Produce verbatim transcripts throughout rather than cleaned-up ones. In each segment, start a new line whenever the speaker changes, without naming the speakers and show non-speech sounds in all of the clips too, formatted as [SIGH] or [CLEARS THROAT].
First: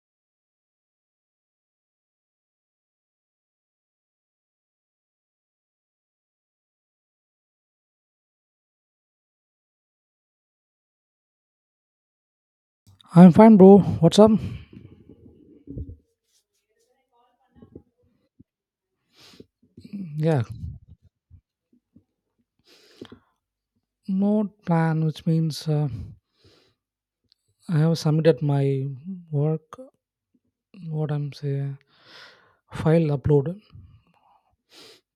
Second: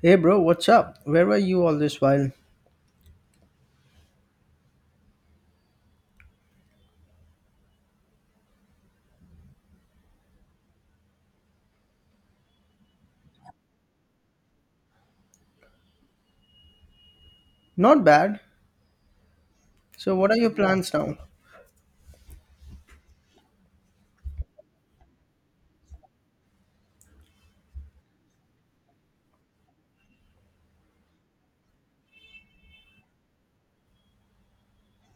Hey bro, what's up? Where were you all this while?
I'm fine, bro. What's up?
Not bad. So, what are
Yeah,
your plans now?
no plan, which means uh, I have submitted my work, what I'm saying, file upload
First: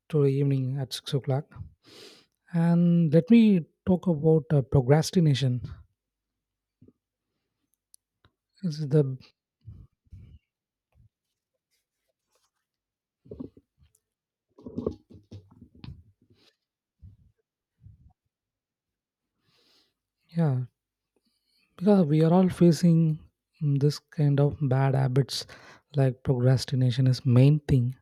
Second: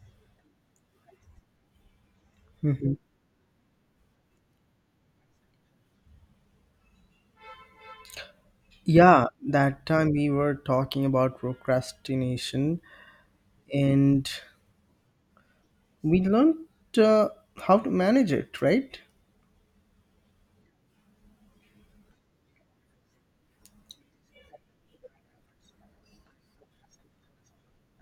to evening at six o'clock.
Mhm.
And let me talk about uh, procrastination. This is the,
Yeah, that time we were talking about procrastination and we learned uh, how to manage it, right?
yeah, because we are all facing mm, this kind of bad habits, like procrastination is main thing,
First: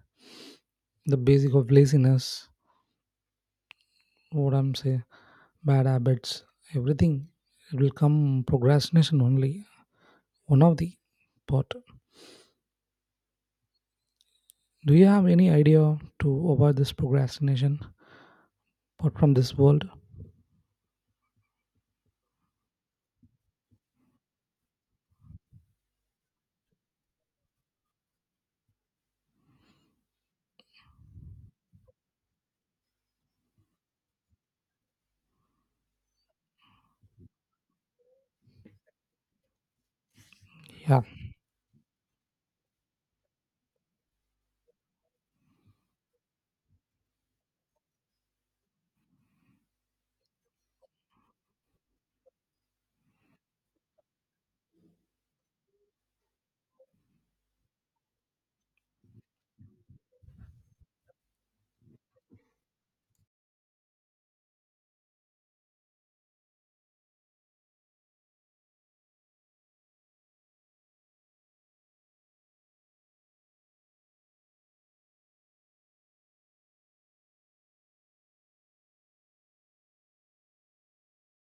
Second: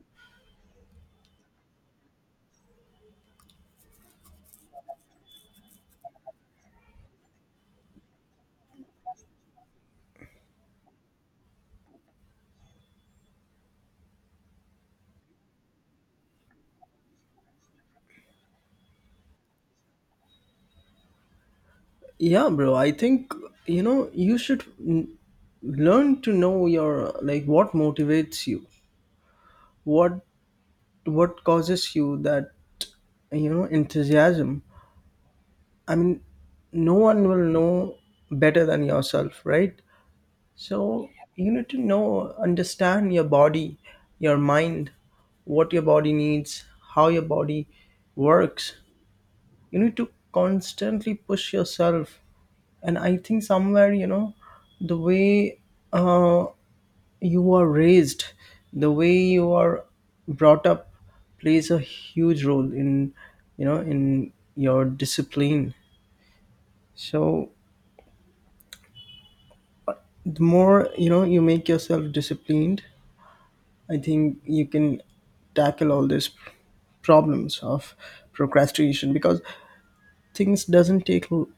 the basic of laziness, what I'm saying, bad habits, everything. It will come procrastination only one of the pot. Do you have any idea to avoid this procrastination apart from this world?
Yeah, bro, I think you know you should mm, learn to know your like what motivates you, what what causes you that you know enthusiasm. I mean, no one will know better than yourself, right?
Yeah,
So you need to know, understand your body, your mind, what your body needs, how your body works. You need to constantly push yourself. And I think somewhere, you know, the way uh, you are raised, the way you are brought up plays a huge role in, you know, in your discipline. So the more, you know, you make yourself disciplined, I think you can tackle all these problems of procrastination because things doesn't take l-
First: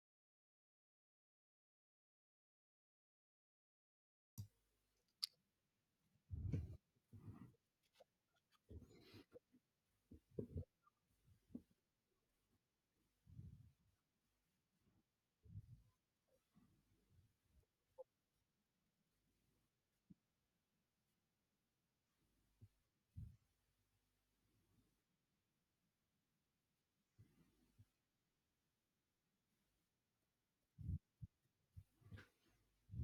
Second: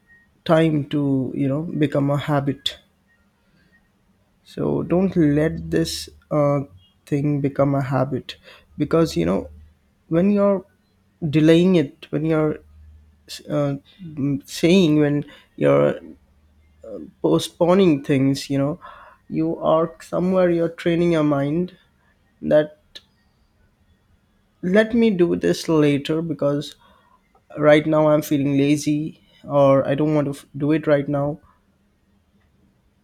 time to you know become a habit. So don't let this uh, thing become a habit because you know when you're delaying it, when you're uh, mm, saying, when you're postponing things, you know, you are somewhere you're training your mind that let me do this later because right now I'm feeling lazy or I don't want to f- do it right now.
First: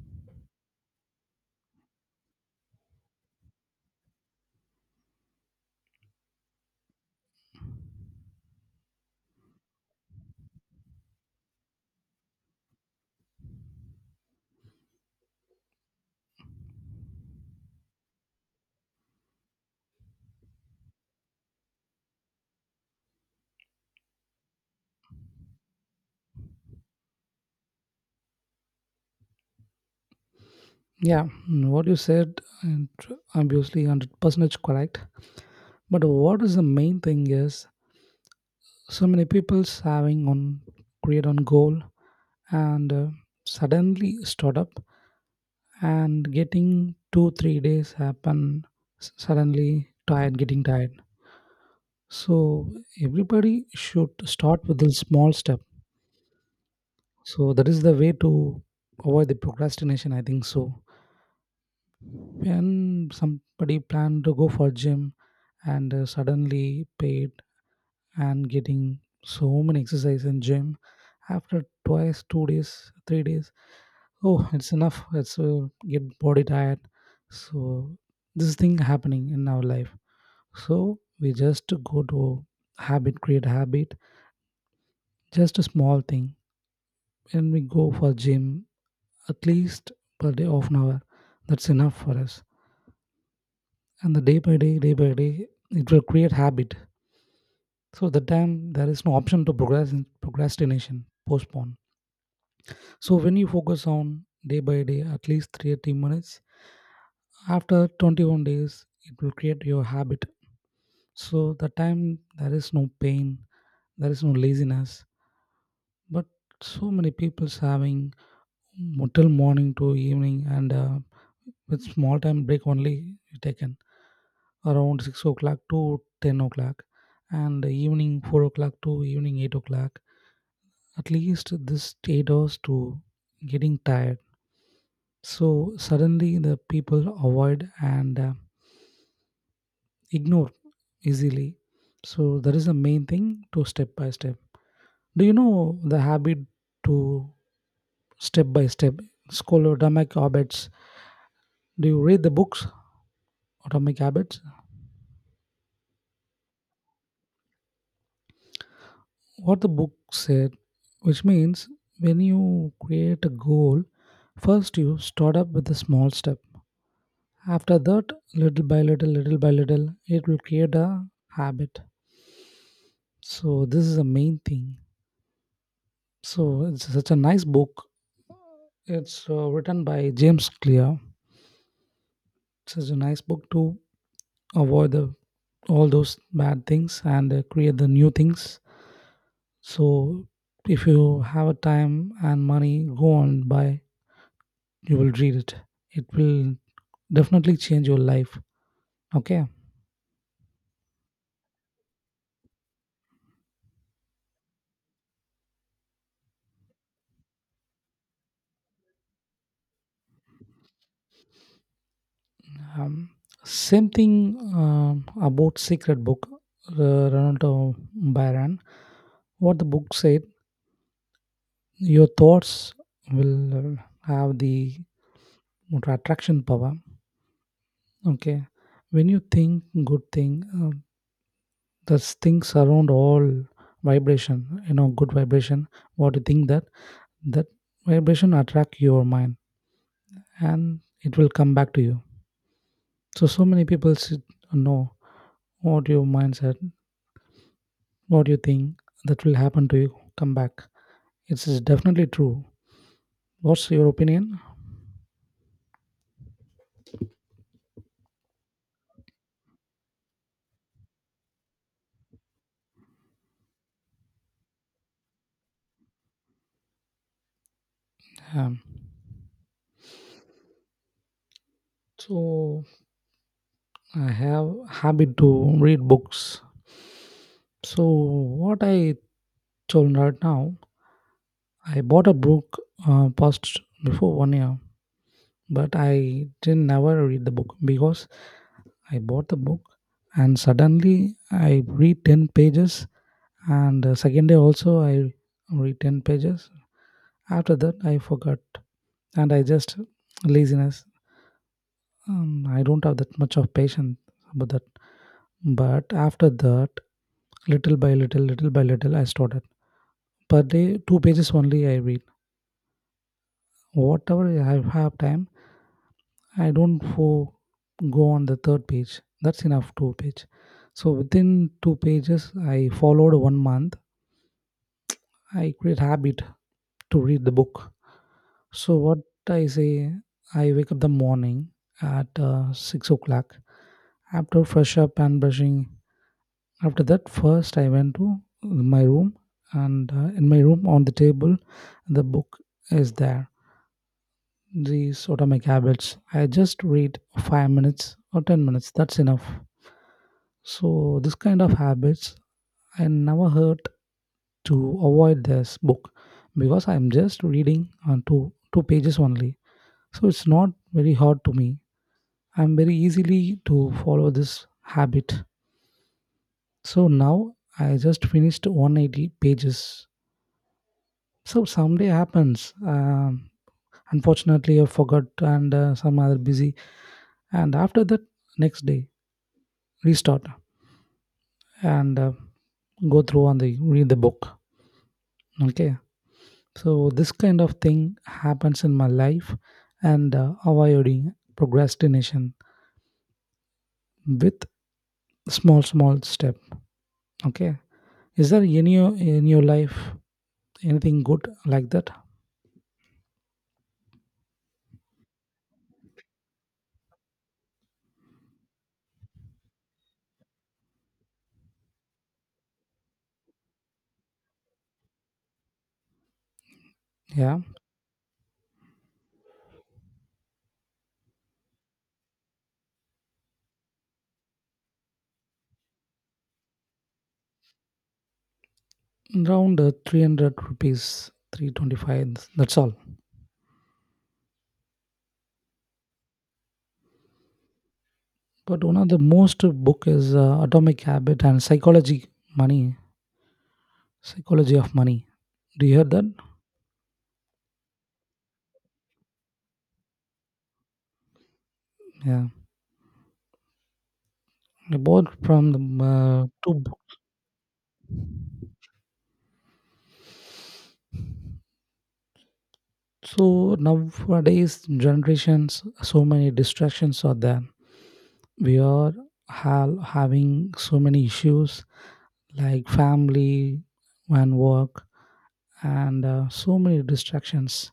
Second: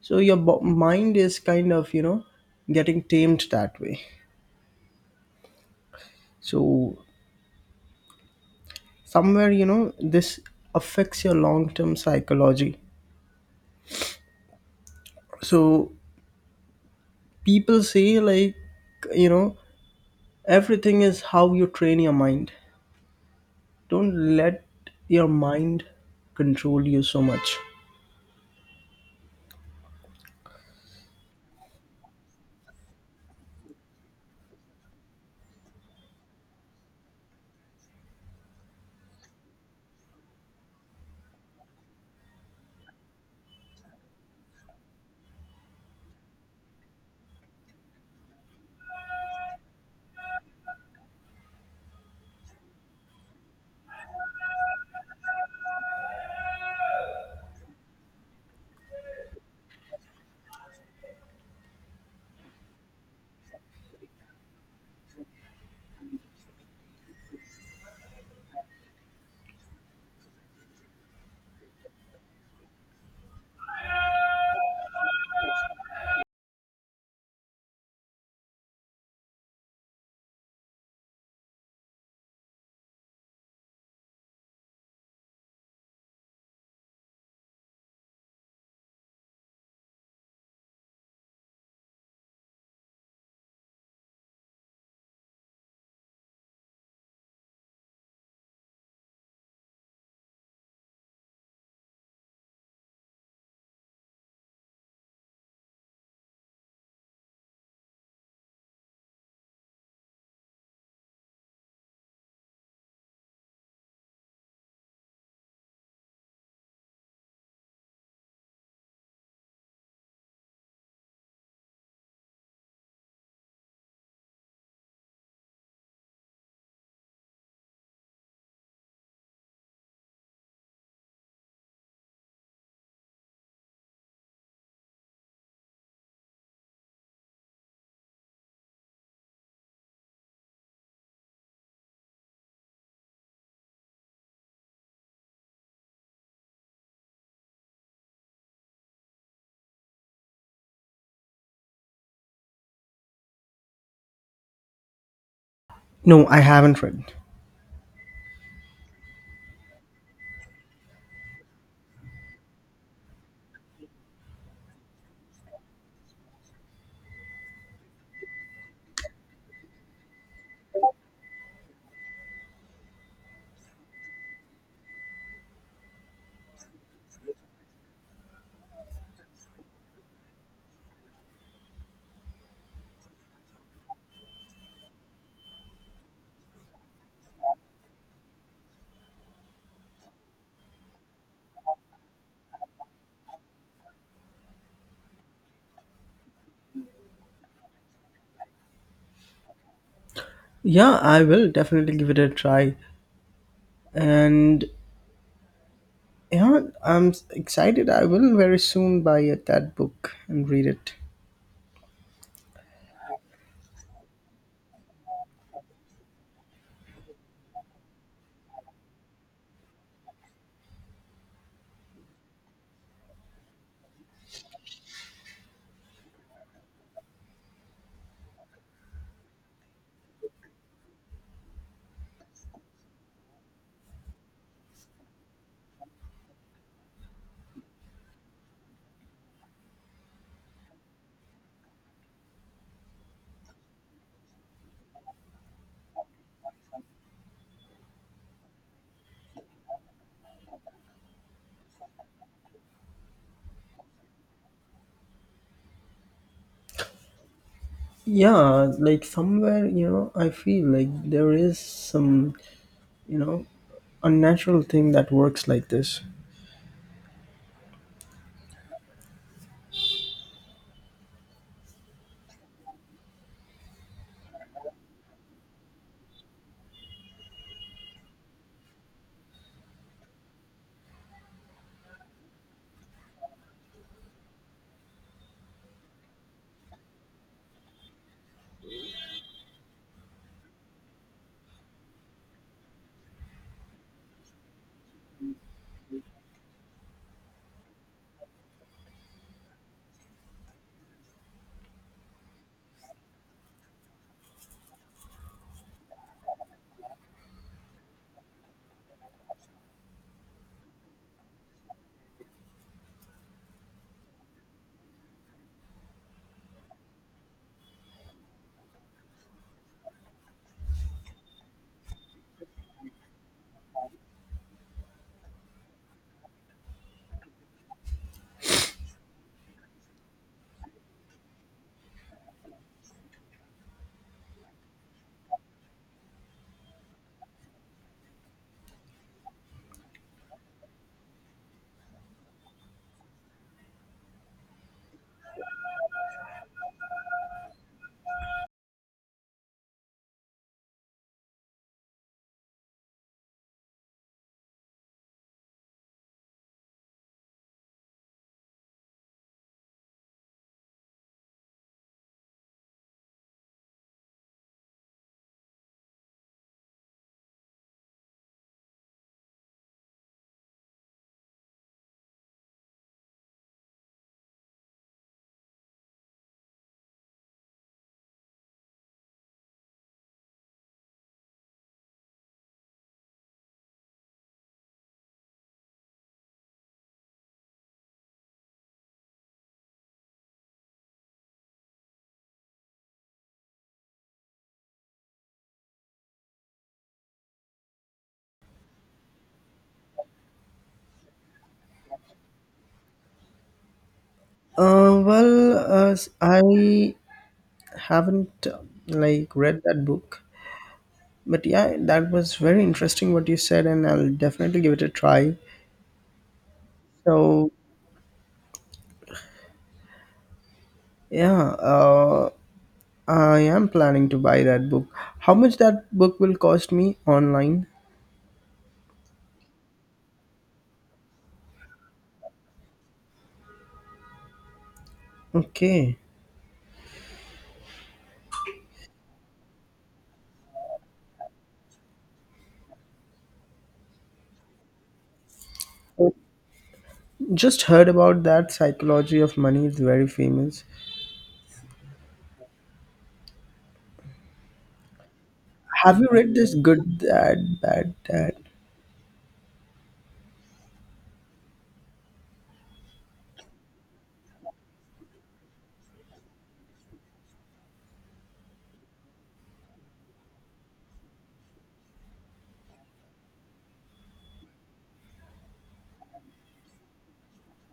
So your bo- mind is kind of you know getting tamed that way. So somewhere you know this affects your long term psychology. So people say like you know everything is how you train your mind. Don't let your mind control you so much.
yeah. mm, What you said, and obviously hundred percent correct. But what is the main thing is so many people's having on create on goal and uh, suddenly start up and getting two three days happen s- suddenly tired getting tired. So everybody should start with a small step. So that is the way to avoid the procrastination, I think so. When somebody plan to go for gym and uh, suddenly paid and getting so many exercise in gym after twice, two days, three days, oh, it's enough. It's uh, get body tired. So this thing happening in our life. So we just go to habit, create habit, just a small thing. When we go for gym at least per day of an hour that's enough for us and the day by day day by day it will create habit, so at that time there is no option to progress procrastination postpone. So when you focus on day by day at least thirty minutes, after twenty-one days it will create your habit, so the time there is no pain, there is no laziness. But so many people's having until morning to evening and uh, with small time break only taken around six o'clock to ten o'clock and evening four o'clock to evening eight o'clock, at least this eight hours to getting tired, so suddenly the people avoid and uh, ignore easily. So that is the main thing, to step by step. Do you know the habit to step by step scholodamic habits, do you read the books Atomic Habits,
No, I haven't read.
what the book said, which means when you create a goal, first you start up with a small step. After that, little by little, little by little, it will create a habit. So, this is the main thing. So, it's such a nice book. It's uh, written by James Clear. It's such a nice book to avoid the, all those bad things and uh, create the new things. So, if you have a time and money, go and buy, you will read it, it will definitely change your life. Okay.
Yeah, I will definitely give it a try. And yeah, I'm excited. I will very soon buy it, that book and read it.
um, same thing. um, about secret book, uh, Ronaldo Byron, what the book said, your thoughts will uh, have the attraction power. Okay, when you think good thing, uh, the things around all vibration, you know, good vibration, what you think that, that vibration attract your mind and it will come back to you. So, so many people should know what your mindset, what you think that will happen to you, come back. It's definitely true. What's your opinion?
Yeah, like somewhere, you know, I feel like there is some, you know, unnatural thing that works like this.
Um, so, I have habit to read books. So, what I told right now, I bought a book uh, past before one year, but I didn't never read the book because I bought the book and suddenly I read ten pages and uh, second day also I read ten pages, after that I forgot and I just laziness. um, I don't have that much of patience about that, but after that little by little little by little I started per day two pages only I read, whatever I have time. I don't fo- Go on the third page. That's enough, two page. So within two pages, I followed one month. I create habit to read the book. So what I say, I wake up the morning at uh, six o'clock. After fresh up and brushing, after that first I went to my room and uh, in my room on the table the book is there. These atomic habits. I just read five minutes or ten minutes. That's enough. So this kind of habits I never heard to avoid this book because I'm just reading on two two pages only. So it's not very hard to me. I'm very easily to follow this habit. So now I just finished one hundred eighty pages. So someday happens. Um, unfortunately, I forgot and uh, some other busy. And after that, next day restart and uh, go through on the read the book. Okay. So this kind of thing happens in my life and uh, avoiding procrastination with small small step. Okay. Is there any in your life anything good like that?
Uh, well, uh, s- I haven't uh, like read that book, but yeah, that was very interesting what you said, and I'll definitely give it a try.
Yeah.
So yeah, uh, I am planning to buy that book. How much that book will cost me online?
Around uh, three hundred rupees, three twenty-five. That's all.
Okay.
But one of the most book is uh, Atomic Habit and Psychology Money, Psychology of Money. Do you hear that?
Oh, just heard about that psychology of money is very famous.
Yeah. I bought from the
Have you
uh,
read this
two.
Good Dad, Bad Dad?
So nowadays generations, so many distractions are there. We are ha- having so many issues like family and work and uh, so many distractions.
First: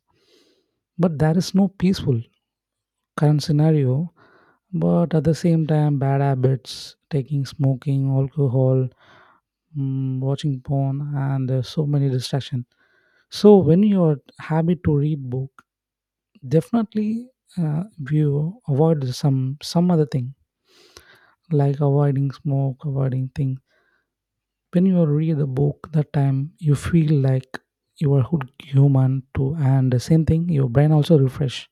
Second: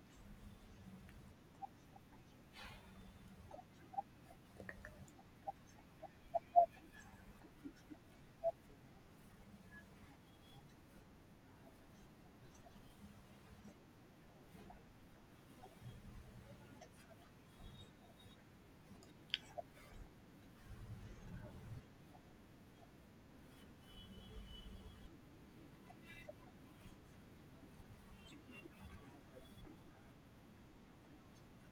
But there is no peaceful current scenario. But at the same time, bad habits, taking smoking, alcohol, mm, watching porn, and uh, so many distractions. So when your habit to read book, definitely uh, you avoid some some other thing, like avoiding smoke, avoiding things. When you read the book, that time you feel like you are good human too, and the same thing your brain also refresh,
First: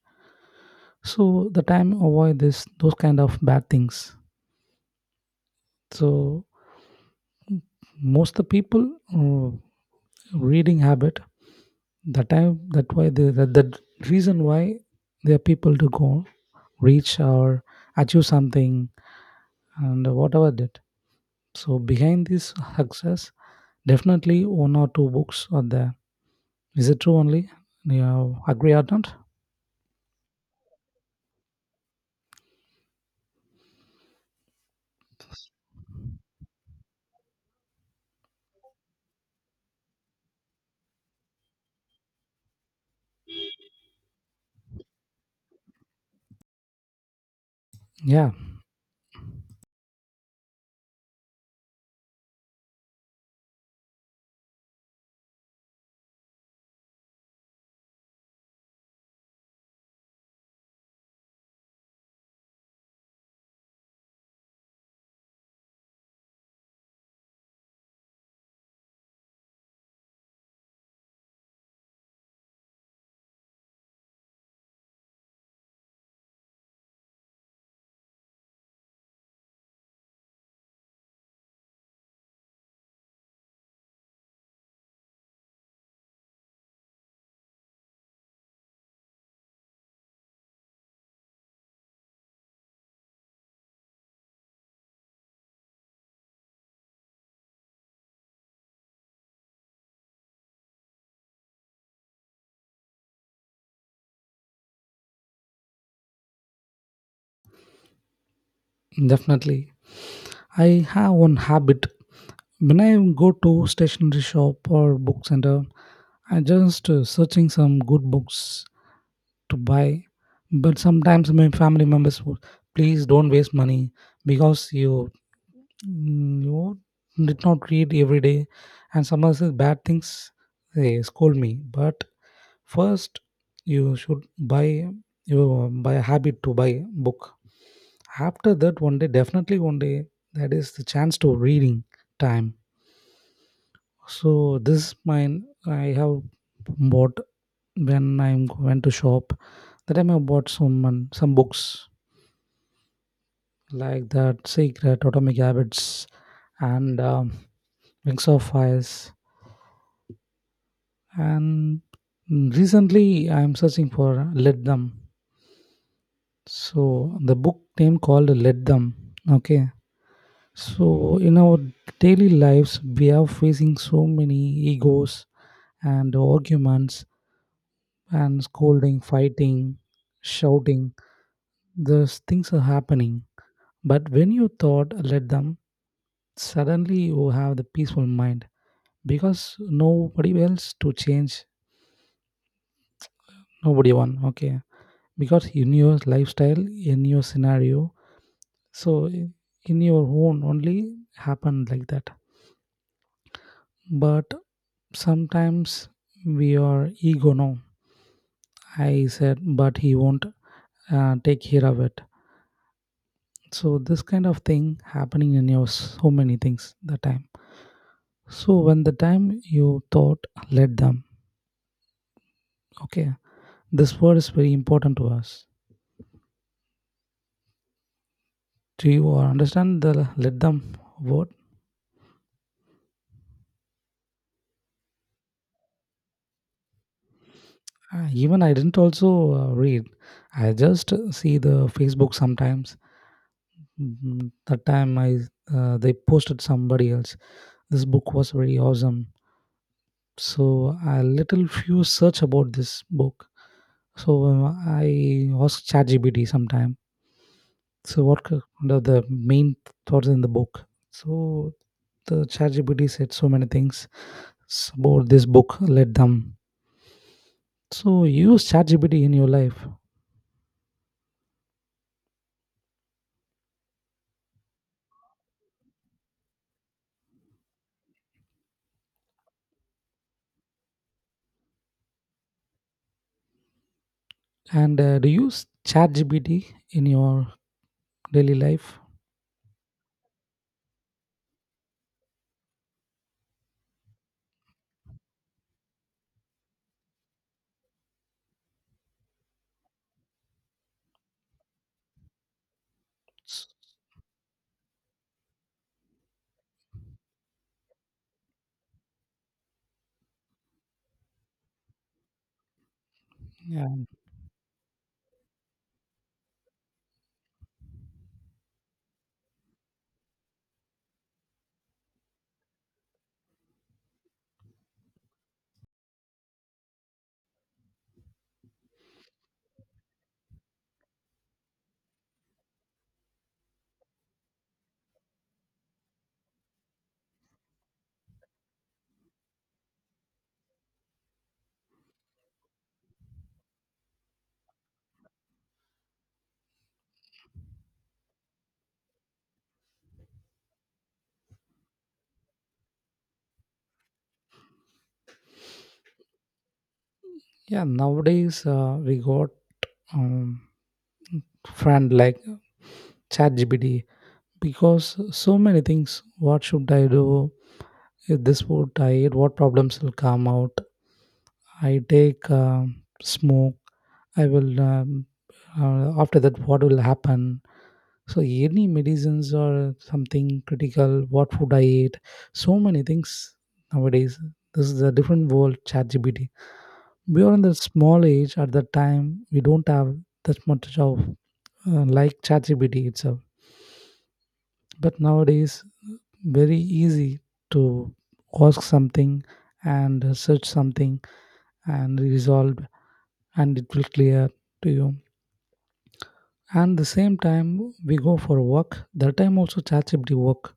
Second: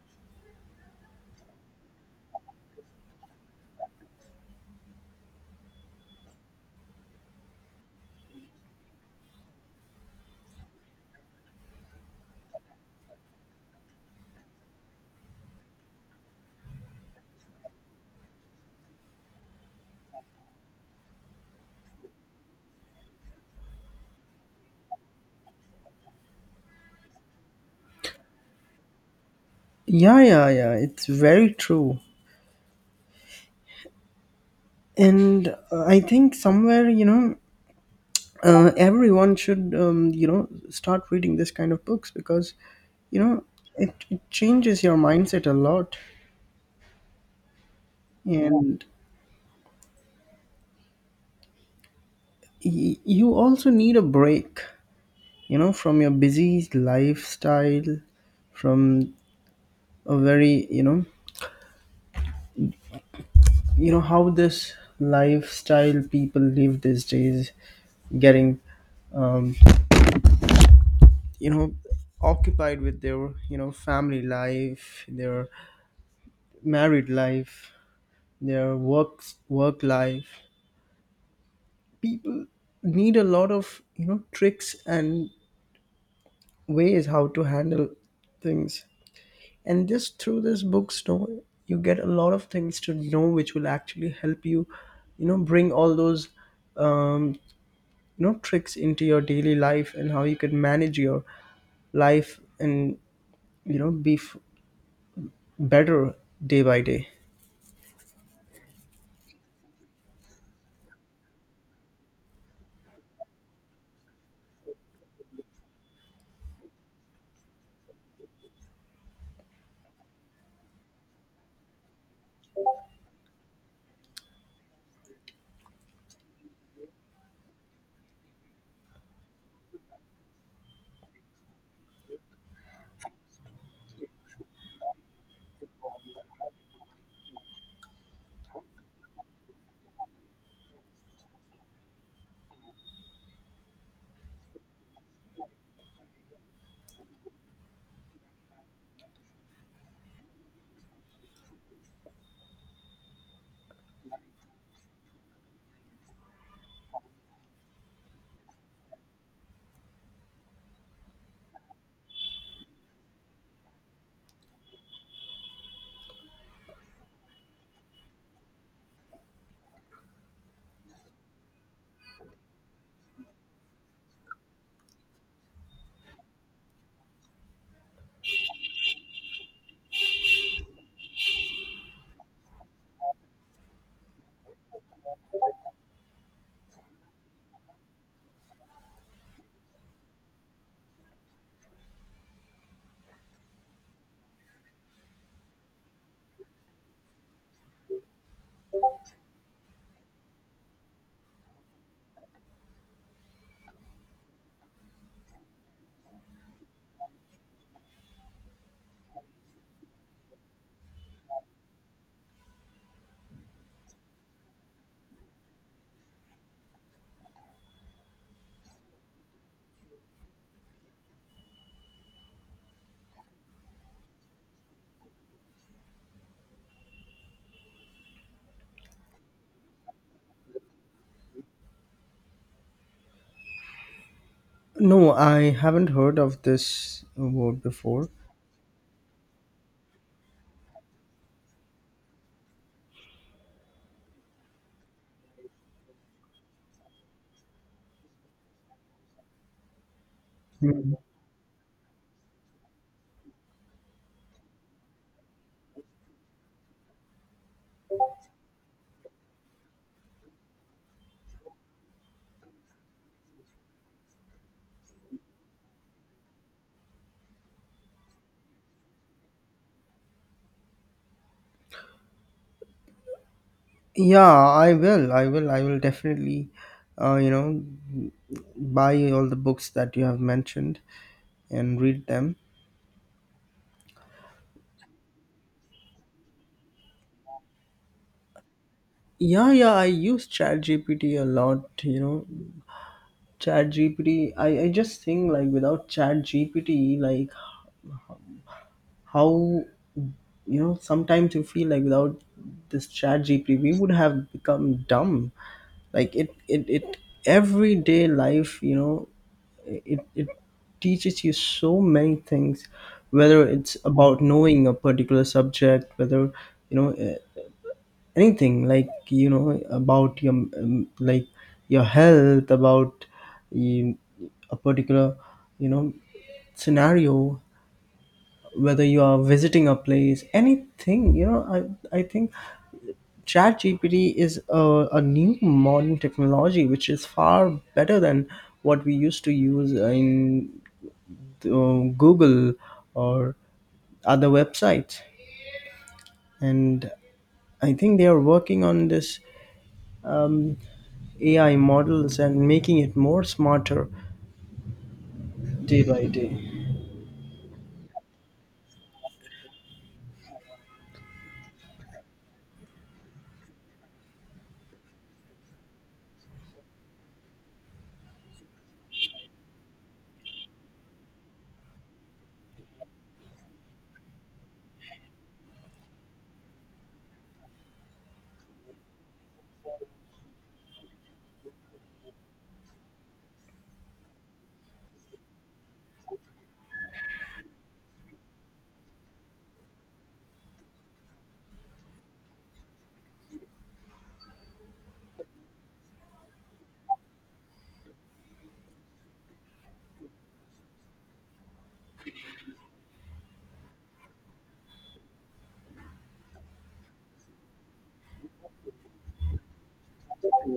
so the time avoid this those kind of bad things. So most the people uh, reading habit, that time that why the, the the reason why there are people to go reach or achieve something and whatever that. So behind this success, definitely one or two books are there. Is it true only? You agree or not?
Yeah, yeah, yeah. It's very true. And uh, I think somewhere, you know, uh, everyone should, um, you know, start reading this kind of books because, you know, it, it changes your mindset a lot.
Yeah,
And y- you also need a break, you know, from your busy lifestyle, from a very, you know, you know how this lifestyle people live these days, getting um, you know occupied with their, you know, family life, their married life, their works work life. People need a lot of, you know, tricks and ways how to handle things. And just through this bookstore you get a lot of things to know which will actually help you, you know, bring all those um, you know tricks into your daily life and how you could manage your life, and you know be f- better day by day.
definitely. I have one habit. When I go to stationery shop or book center, I just uh, searching some good books to buy. But sometimes my family members would, please don't waste money because you mm, you did not read every day, and someone says bad things. They scold me, but first, you should buy, you buy a habit to buy book. After that, one day, definitely one day, that is the chance to reading time. So this mine I have bought when I am went to shop. That time I bought some some books like that Secret, Atomic Habits, and um, Wings of Fires. And recently I am searching for Let Them. So the book name called Let Them. Okay. So, in our daily lives, we are facing so many egos and arguments and scolding, fighting, shouting. Those things are happening. But when you thought, let them, suddenly you have the peaceful mind because nobody else to change, nobody one. Okay. Because in your lifestyle, in your scenario, so i- in your own only happened like that. But sometimes we are ego now I said, but he won't uh, take care of it. So this kind of thing happening in your so many things the time. So when the time you thought, let them. Okay, this word is very important to us. Do you uh, understand the let them word?
No, I haven't heard of this word before.
Uh, even I didn't also uh, read. I just see the Facebook sometimes. Mm, That time I uh, they posted somebody else. This book was very awesome. So
Mm.
a little few search about this book. So uh, I ask ChatGPT sometime. So what c- the, the main thoughts in the book? So the ChatGPT said so many things s- about this book. Let them. So you use ChatGPT in your life,
Yeah, i will i will i will definitely uh, you know buy all the books that you have mentioned and read them.
and uh, do you use ChatGPT in your daily life?
Yeah, yeah, I use ChatGPT a lot, you know. ChatGPT, I, I just think like without ChatGPT, like how, you know, sometimes you feel like without this
S-
ChatGPT, we would have become dumb. Like it, it, it, everyday life, you know, it, it teaches you so many things, whether
Yeah,
it's about knowing a particular subject, whether, you know, eh, anything like you know about your um, like your health, about um, a particular you know scenario, whether you are visiting a place, anything you know i i think chat gpt is a, a new modern technology which is far better than what we used to use in uh, google or other websites. And I think they are working on this um, A I models and making it more smarter day by day.
yeah. Nowadays uh, we got um, friend like ChatGPT because so many things. What should I do? If this would I? What problems will come out? I take um, smoke. I will. Um, uh, after that, what will happen? So any medicines or something critical? What food I eat? So many things nowadays. This is a different world. ChatGPT. We are in the small age at that time. We don't have that much of uh, like ChatGPT itself. But nowadays, very easy to ask something and uh, search something and resolve, and it will clear to you. And the same time we go for work, that time also ChatGPT work,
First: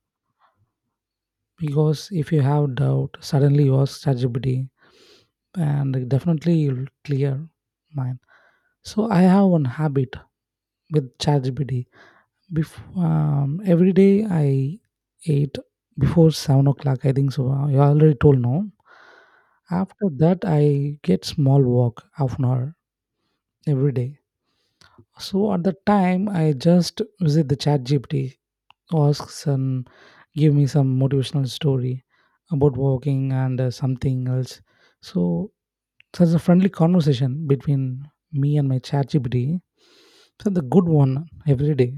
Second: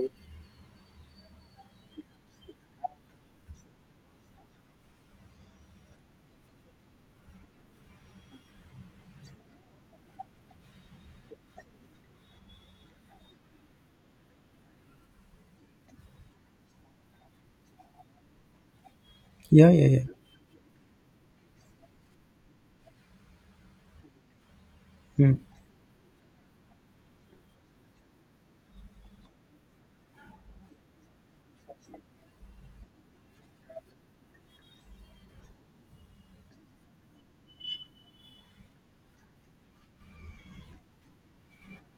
because if you have doubt suddenly you ask ChatGPT and definitely you'll clear mine. So I have one habit with ChatGPT. Before um, every day I ate before seven o'clock I think so. You already told no.
Yeah, yeah, yeah.
After that I get small walk half an hour every day,
Mm,
so at the time I just visit the ChatGPT. Asks and give me some motivational story about walking and uh, something else. So such a friendly conversation between me and my chat G P T. So the good one every day.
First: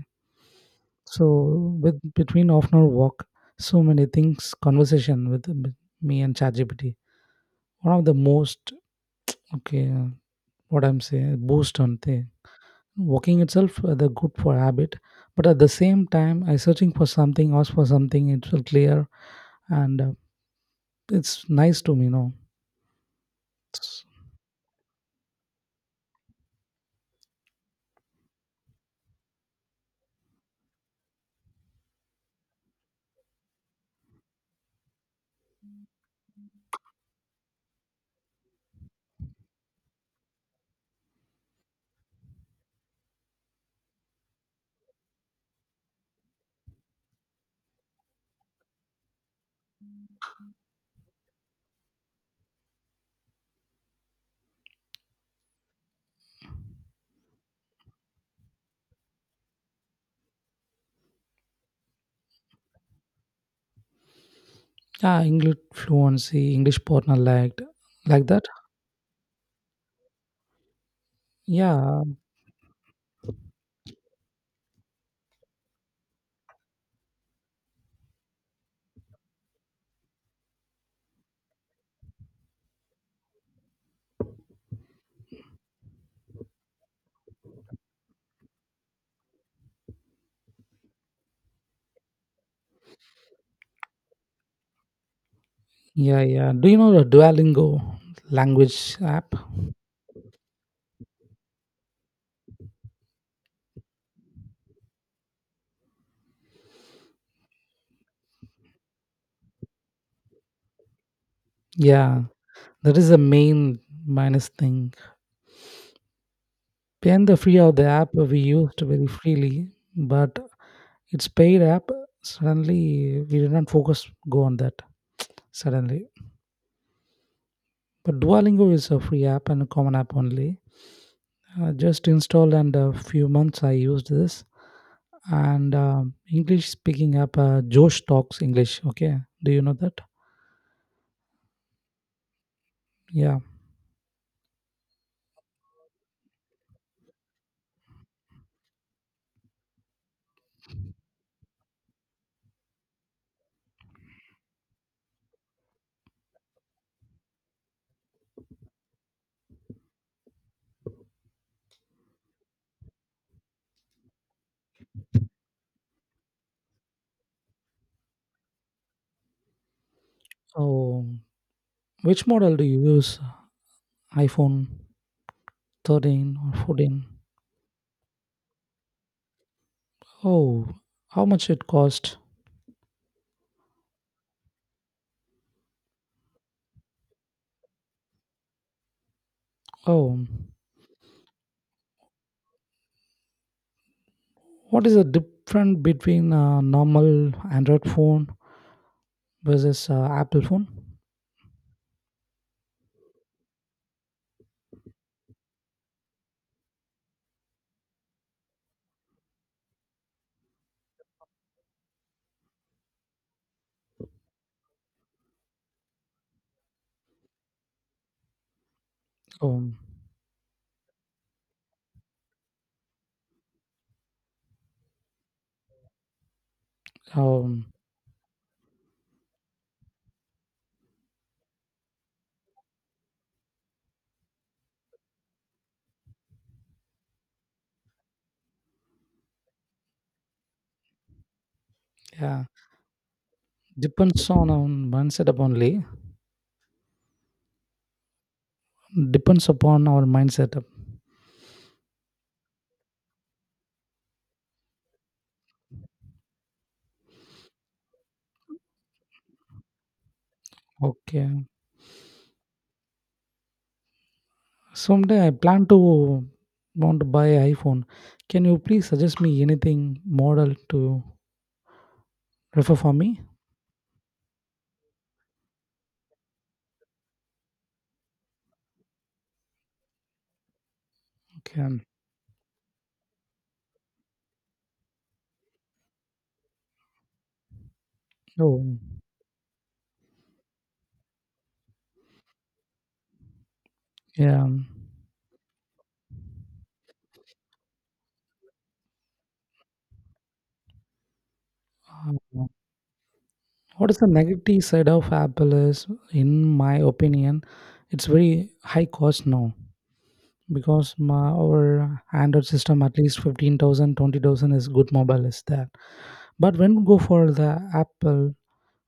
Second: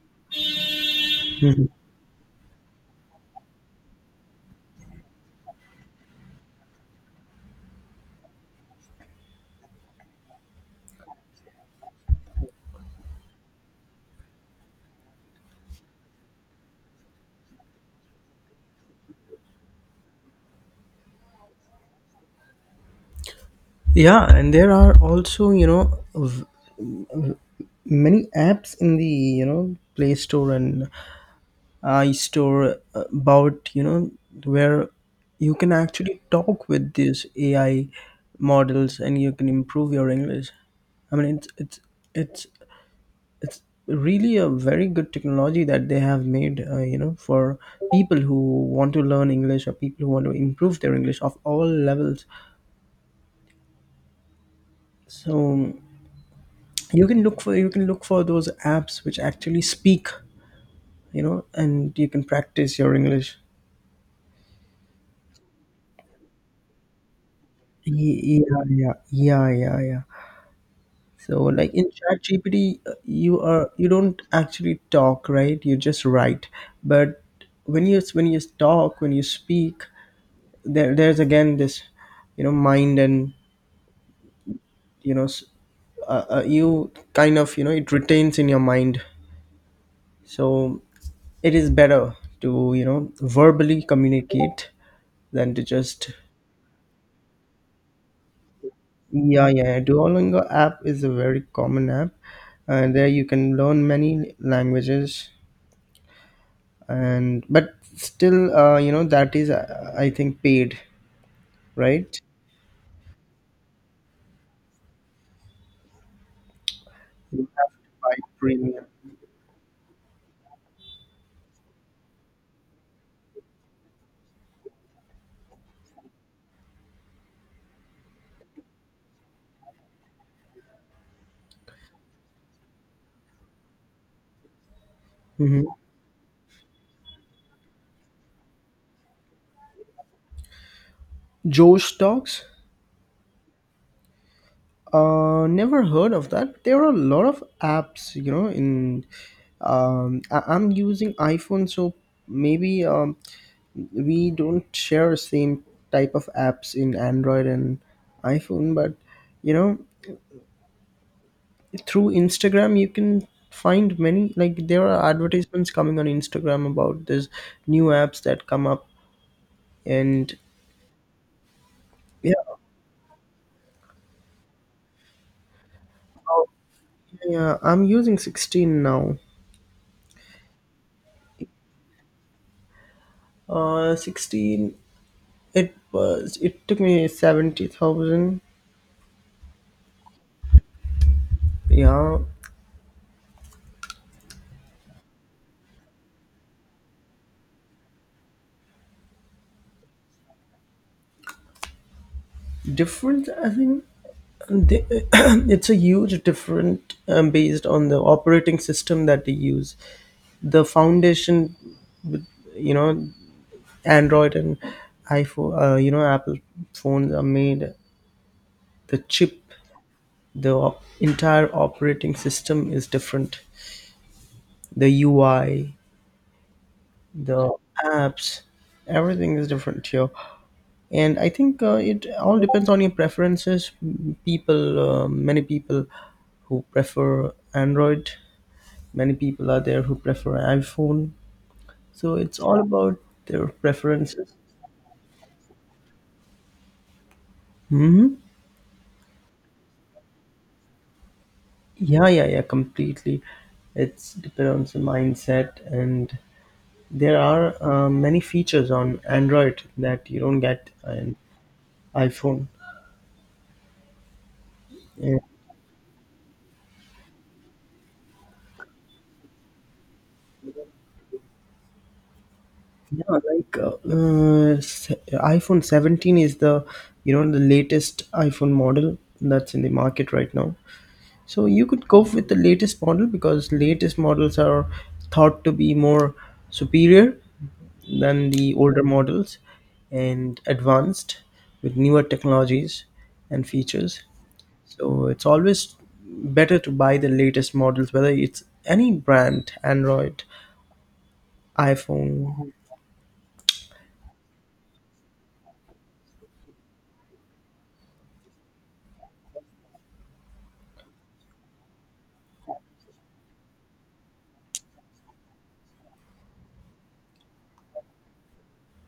mhm.
So with between half an hour walk, so many things conversation with with me and ChatGPT. One of the most okay uh, what I'm saying boost on thing. Walking itself, uh, the good for habit, but at the same time I searching for something, ask for something, it will clear and uh, it's nice to me, you know. It's-
Yeah, and there are also, you know, v- many apps in the, you know, Play Store and iStore about, you know, where you can actually talk with these A I models and you can improve your English. I mean, it's it's it's it's really a very good technology that they have made, uh, you know, for people who want to learn english or people who want to improve their english of all levels. So you can look for you can look for those apps which actually speak, you know, and you can practice your english.
yeah, English fluency, English partner like
Ye-
like that.
yeah, yeah, yeah, yeah, yeah. So like in
Yeah,
chat gpt you are, you don't actually talk, right, you just write. But when you when you talk, when you speak, there there's again this you know mind and you know s- uh, uh, you kind of, you know, it retains in your mind. So it is better to, you know, verbally communicate than to just.
yeah, yeah. Do you know the Duolingo language app?
Yeah, yeah, yeah. Duolingo app is a very common app, and there you can learn many languages. And but still uh, you know that is uh, I think paid, right?
Yeah, that is the main minus thing. Paying the
You
free
have to
of the
buy
app we used
premium.
very freely, but it's paid app. Suddenly, we did not focus go on that suddenly. But Duolingo is a free app and a common app only. I just installed and a few months I used this
Hmm.
and um, English speaking app, uh, Josh Talks English. Okay, do you know that?
Joe stocks.
Yeah.
Uh, never heard of that. There are a lot of apps, you know. In um, I- I'm using iPhone, so maybe um, we don't share same type of apps in Android and iPhone. But you know, through Instagram, you can find many. Like there are advertisements coming on Instagram about this new apps that come up, and
So, which
yeah.
model do you use? iPhone thirteen
Oh,
or fourteen?
yeah, I'm using sixteen now.
Oh, how much it cost?
Uh, sixteen. It was. It took me seventy thousand.
Oh,
Yeah,
what is the difference between a normal Android phone versus uh, Apple phone?
different. I think they, [CLEARS THROAT] it's a huge different, um, based on the operating system that they use. The foundation, you know, Android and iPhone, uh, you know, Apple phones are made. The chip,
Um,
the op- entire operating system is different. The U I, the
um,
apps, everything is different here. And I think uh, it all depends on your preferences. M- people, uh, many people who prefer android, many people are there who prefer iphone. So it's
yeah,
all about their
depends
preferences.
on our mindset up only.
Hmm.
Depends upon our mindset.
Yeah, yeah, yeah, completely. It's depends on the mindset, and there are uh, many features on android that you don't get in
Okay.
iphone.
Someday I plan to want to buy iPhone. Can you please suggest me anything model to refer for
Yeah,
me?
like uh, uh, se- iPhone seventeen is the, you know, the latest iPhone model that's in the market right now. So you
Okay.
could go with the latest model because latest models are thought to be more superior than the
Oh,
older models and advanced with newer technologies and features.
yeah.
So it's always better to buy the latest models, whether it's any brand, Android,
Uh,
iPhone.
What is the negative side of Apple is, in my opinion, it's very high cost now because my, our Android system at least fifteen thousand, twenty thousand is good mobile is there. But when we go for the Apple,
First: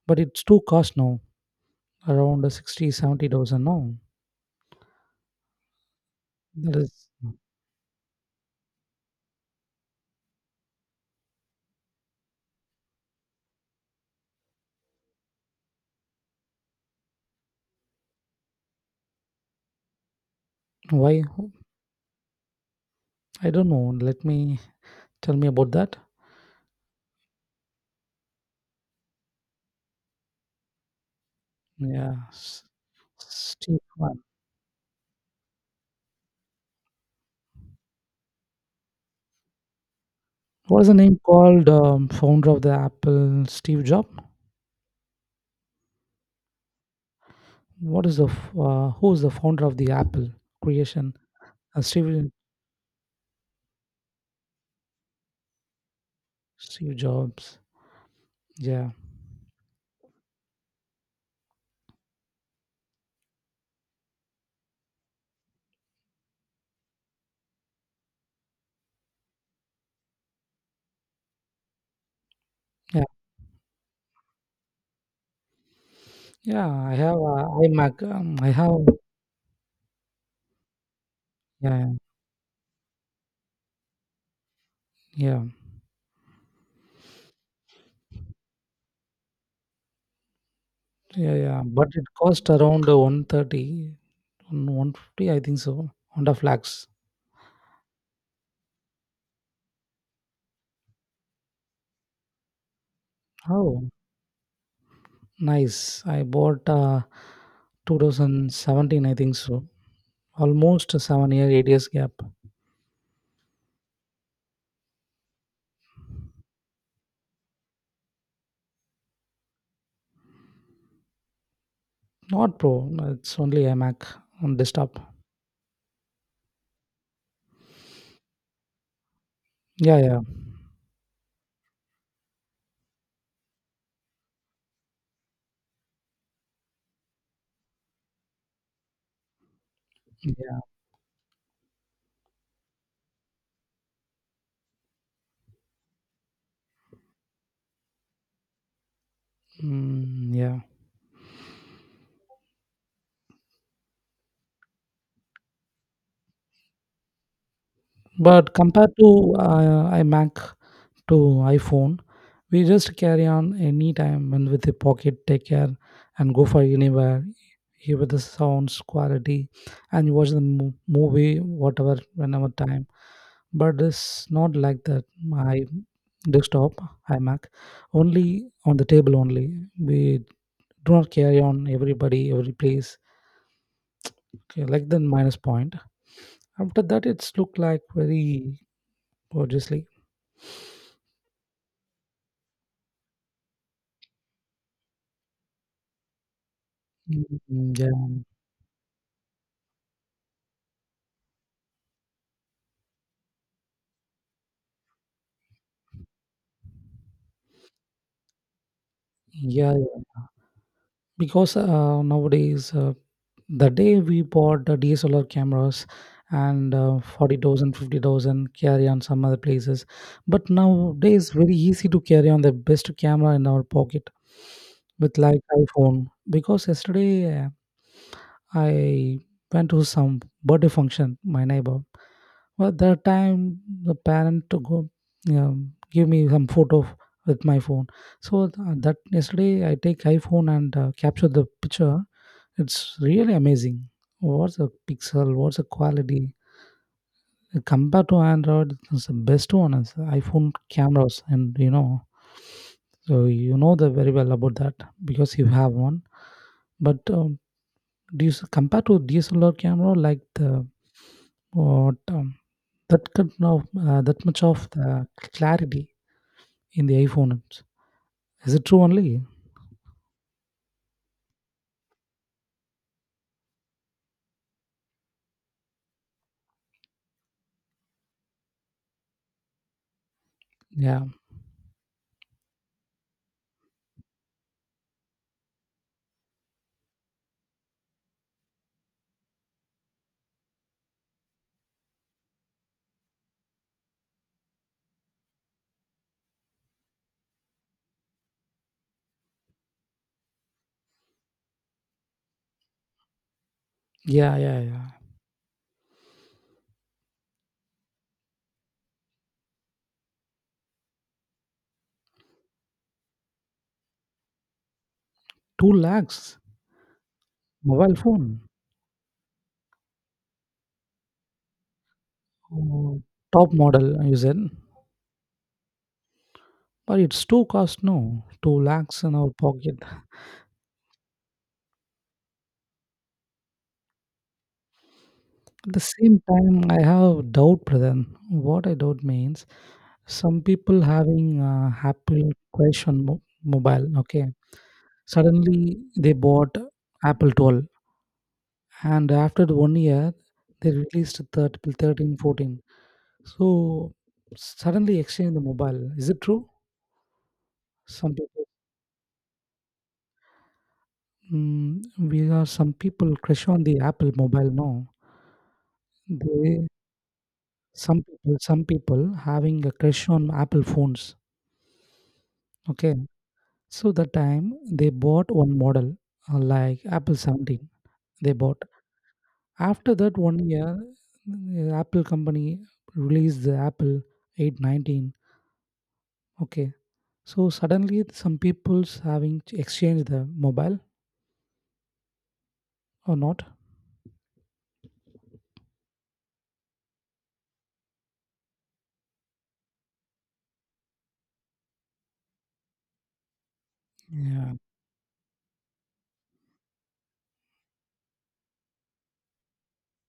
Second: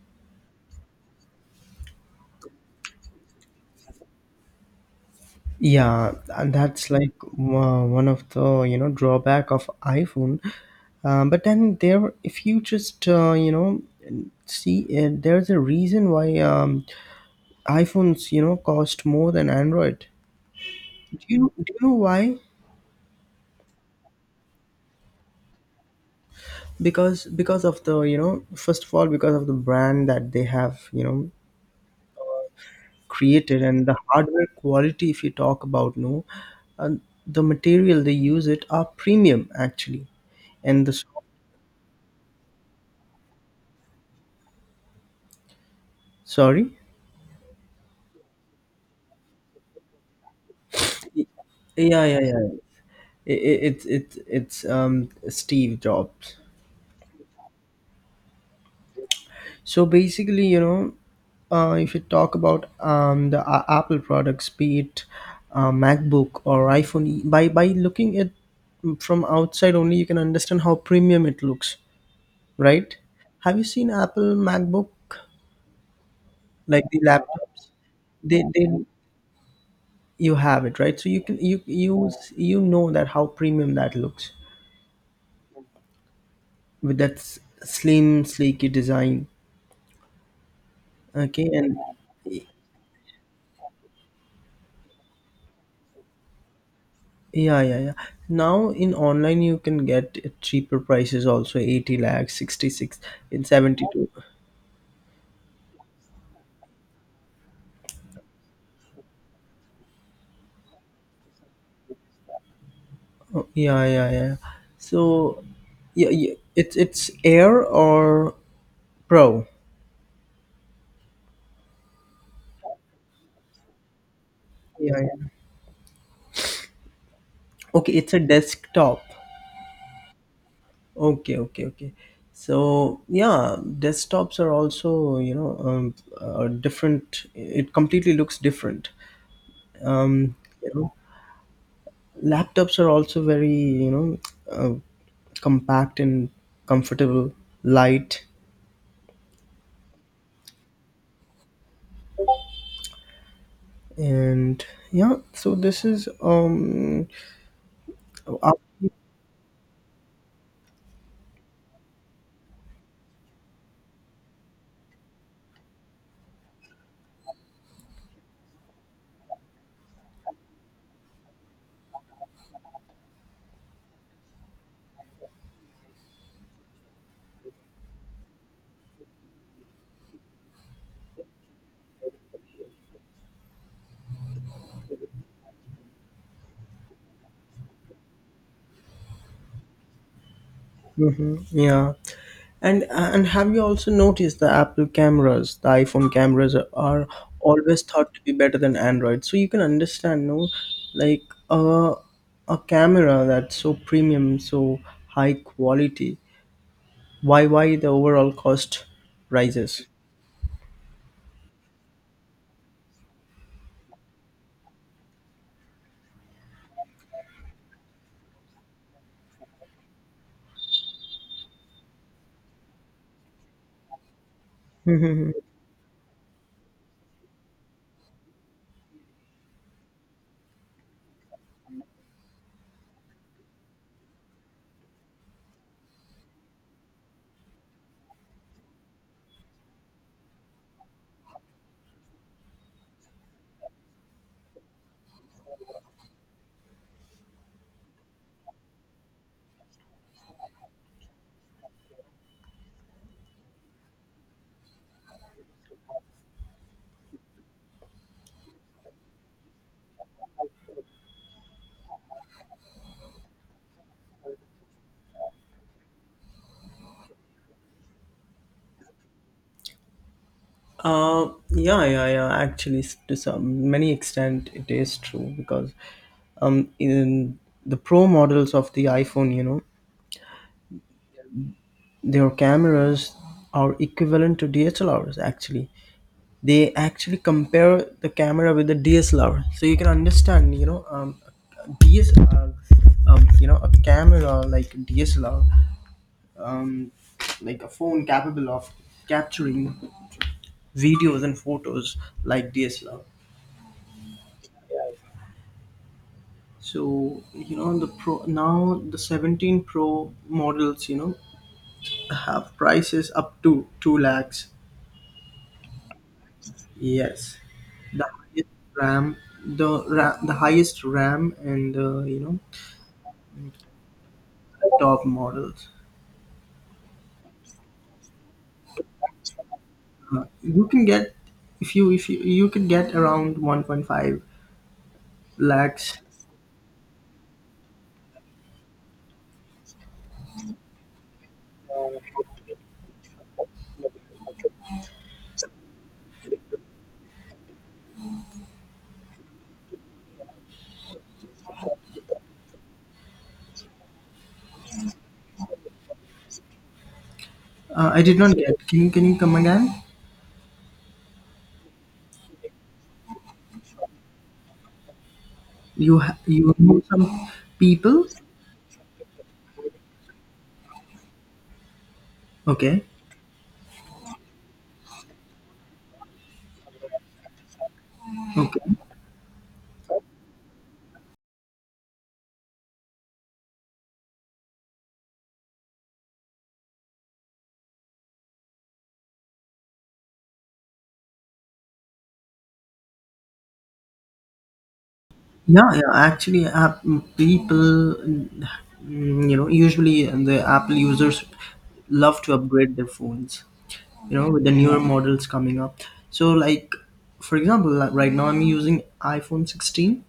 but it's too cost now around sixty, seventy thousand now.
Yeah, and
That
that's
is
like wo- one of the, you know, drawback of iPhone. Um, but then there, if you just uh, you know see, uh, there's a reason why um, iPhones you know cost more than Android. Do
why
you do you know why?
I don't know. Let me tell me about that.
Because because of the you know first of all, because of the brand that they have you know
Yeah, s-
created,
Steve.
and the hardware quality. If you talk about no, uh, the material they use it are premium actually, and
What's
the
the
so-
name called? Um, founder of the Apple, Steve Jobs.
sorry.
What is the f- uh, who's the founder of the Apple creation? Uh,
Yeah, yeah,
Steve
yeah. It, it, it's it's it's um Steve Jobs.
Steve Jobs. Yeah,
So basically, you know, uh, if you talk about um the A- Apple products, be it uh, MacBook or iPhone, e- by by looking at from outside only, you can understand how premium it looks, right?
yeah,
Have you seen Apple MacBook,
yeah.
like
I
the
have uh,
laptops?
iMac. Um,
They
I
they
have
You have it right, so you can you
yeah,
you you know that how premium that looks
yeah,
with that s- slim, sleeky design.
yeah,
Okay,
yeah.
and
But it cost around one thirty, one fifty, I think so. Honda Flags.
yeah, yeah, yeah. Now in online you can get cheaper prices also eighty lakhs, sixty six in
Oh,
seventy two.
nice. I bought uh, twenty seventeen, I think so. Almost seven year, eight years gap.
Oh, yeah, yeah, yeah. So yeah, yeah, it's it's Air or Pro.
Not Pro. It's only a Mac on
Yeah,
desktop.
yeah. Okay, it's a desktop.
Yeah, yeah,
Okay, okay, okay. So yeah, desktops are also, you know, um, uh, different. It completely looks different. Um,
yeah,
you know, Laptops are also very, you know, uh, compact and comfortable, light,
mm, yeah.
and yeah. So this is um,
But
up-
compared to uh, iMac to iPhone, we just carry on anytime and with the pocket, take care and go for anywhere. Hear with the sounds quality, and you watch the mo- movie whatever whenever time. But it's not like that. My desktop iMac only on the table only. We do not carry on everybody every place. Okay, like the minus point. After that, it's looked like very gorgeously.
mhm, yeah. And and have you also noticed the Apple cameras, the iPhone cameras are, are
Mm,
always
yeah,
thought to be better than Android. So you can understand, no, like uh, a camera that's so premium, so high quality. Why why the overall cost
yeah,
rises?
yeah. Because uh, nowadays, uh, the day we bought the D S L R cameras and uh, forty thousand, carry on some other places, but nowadays very easy to carry on the best camera in our pocket with like
[LAUGHS]
iPhone. Because yesterday, uh, I went to some birthday function, my neighbor. But that time, the parent to go, um, give me some photo with my phone. So th- that yesterday, I take iPhone and uh, capture the picture. It's really amazing. What's a pixel? What's the quality? Compared to Android, it's the best one is iPhone cameras, and you know, so you know the very well about that because you have one. But um, do you s- compare to D S L R camera like the what, um, that kind of, uh, that much of the clarity in the iPhone. It's- Is it true only?
Uh, yeah, yeah, yeah. Actually, s- to some many extent, it is true because, um, in the pro models of the iPhone, you know,
Yeah,
their cameras are equivalent to D S L Rs. Actually, they actually compare the camera with the D S L R, so you can understand, you know, um, D S L R, um, you know, a camera like D S L R, um, like a phone capable of capturing videos and photos like D S L R.
yeah, yeah, yeah.
So you know the pro now the seventeen Pro models you know have prices up to two lakhs.
Two lakhs
Yes,
mobile
the
phone,
highest RAM, the ra- the highest RAM and the you know
oh, top model. You said,
top models.
but it's too cost. No, two lakhs in our pocket.
Uh, you can get if you if you you could get around one point five
At the
lakhs.
same time, I have doubt, brother. What I doubt means, some people having uh, Apple question mo- mobile. Okay, suddenly they bought Apple twelve. And after the one year they released thirteen, thirteen fourteen. So suddenly exchange the mobile is it true?
Uh, I
Some
did not
people
get. Can you can you come again?
mm, we are some people crush on the apple mobile now,
You ha- you
they
know some
some
people?
people some people having a crush on apple phones.
Okay,
Okay, so that time they bought one model, uh, like apple seventeen they
okay.
bought. After that one year, mm, apple company released the apple eight nineteen. Okay. So suddenly some people's having to exchange the mobile or not.
Yeah, yeah. Actually, app mm, people, mm, you know, usually the Apple users love to upgrade their phones. You know, with the
Yeah.
newer models coming up. So, like, for example, like right now I'm using iPhone sixteen.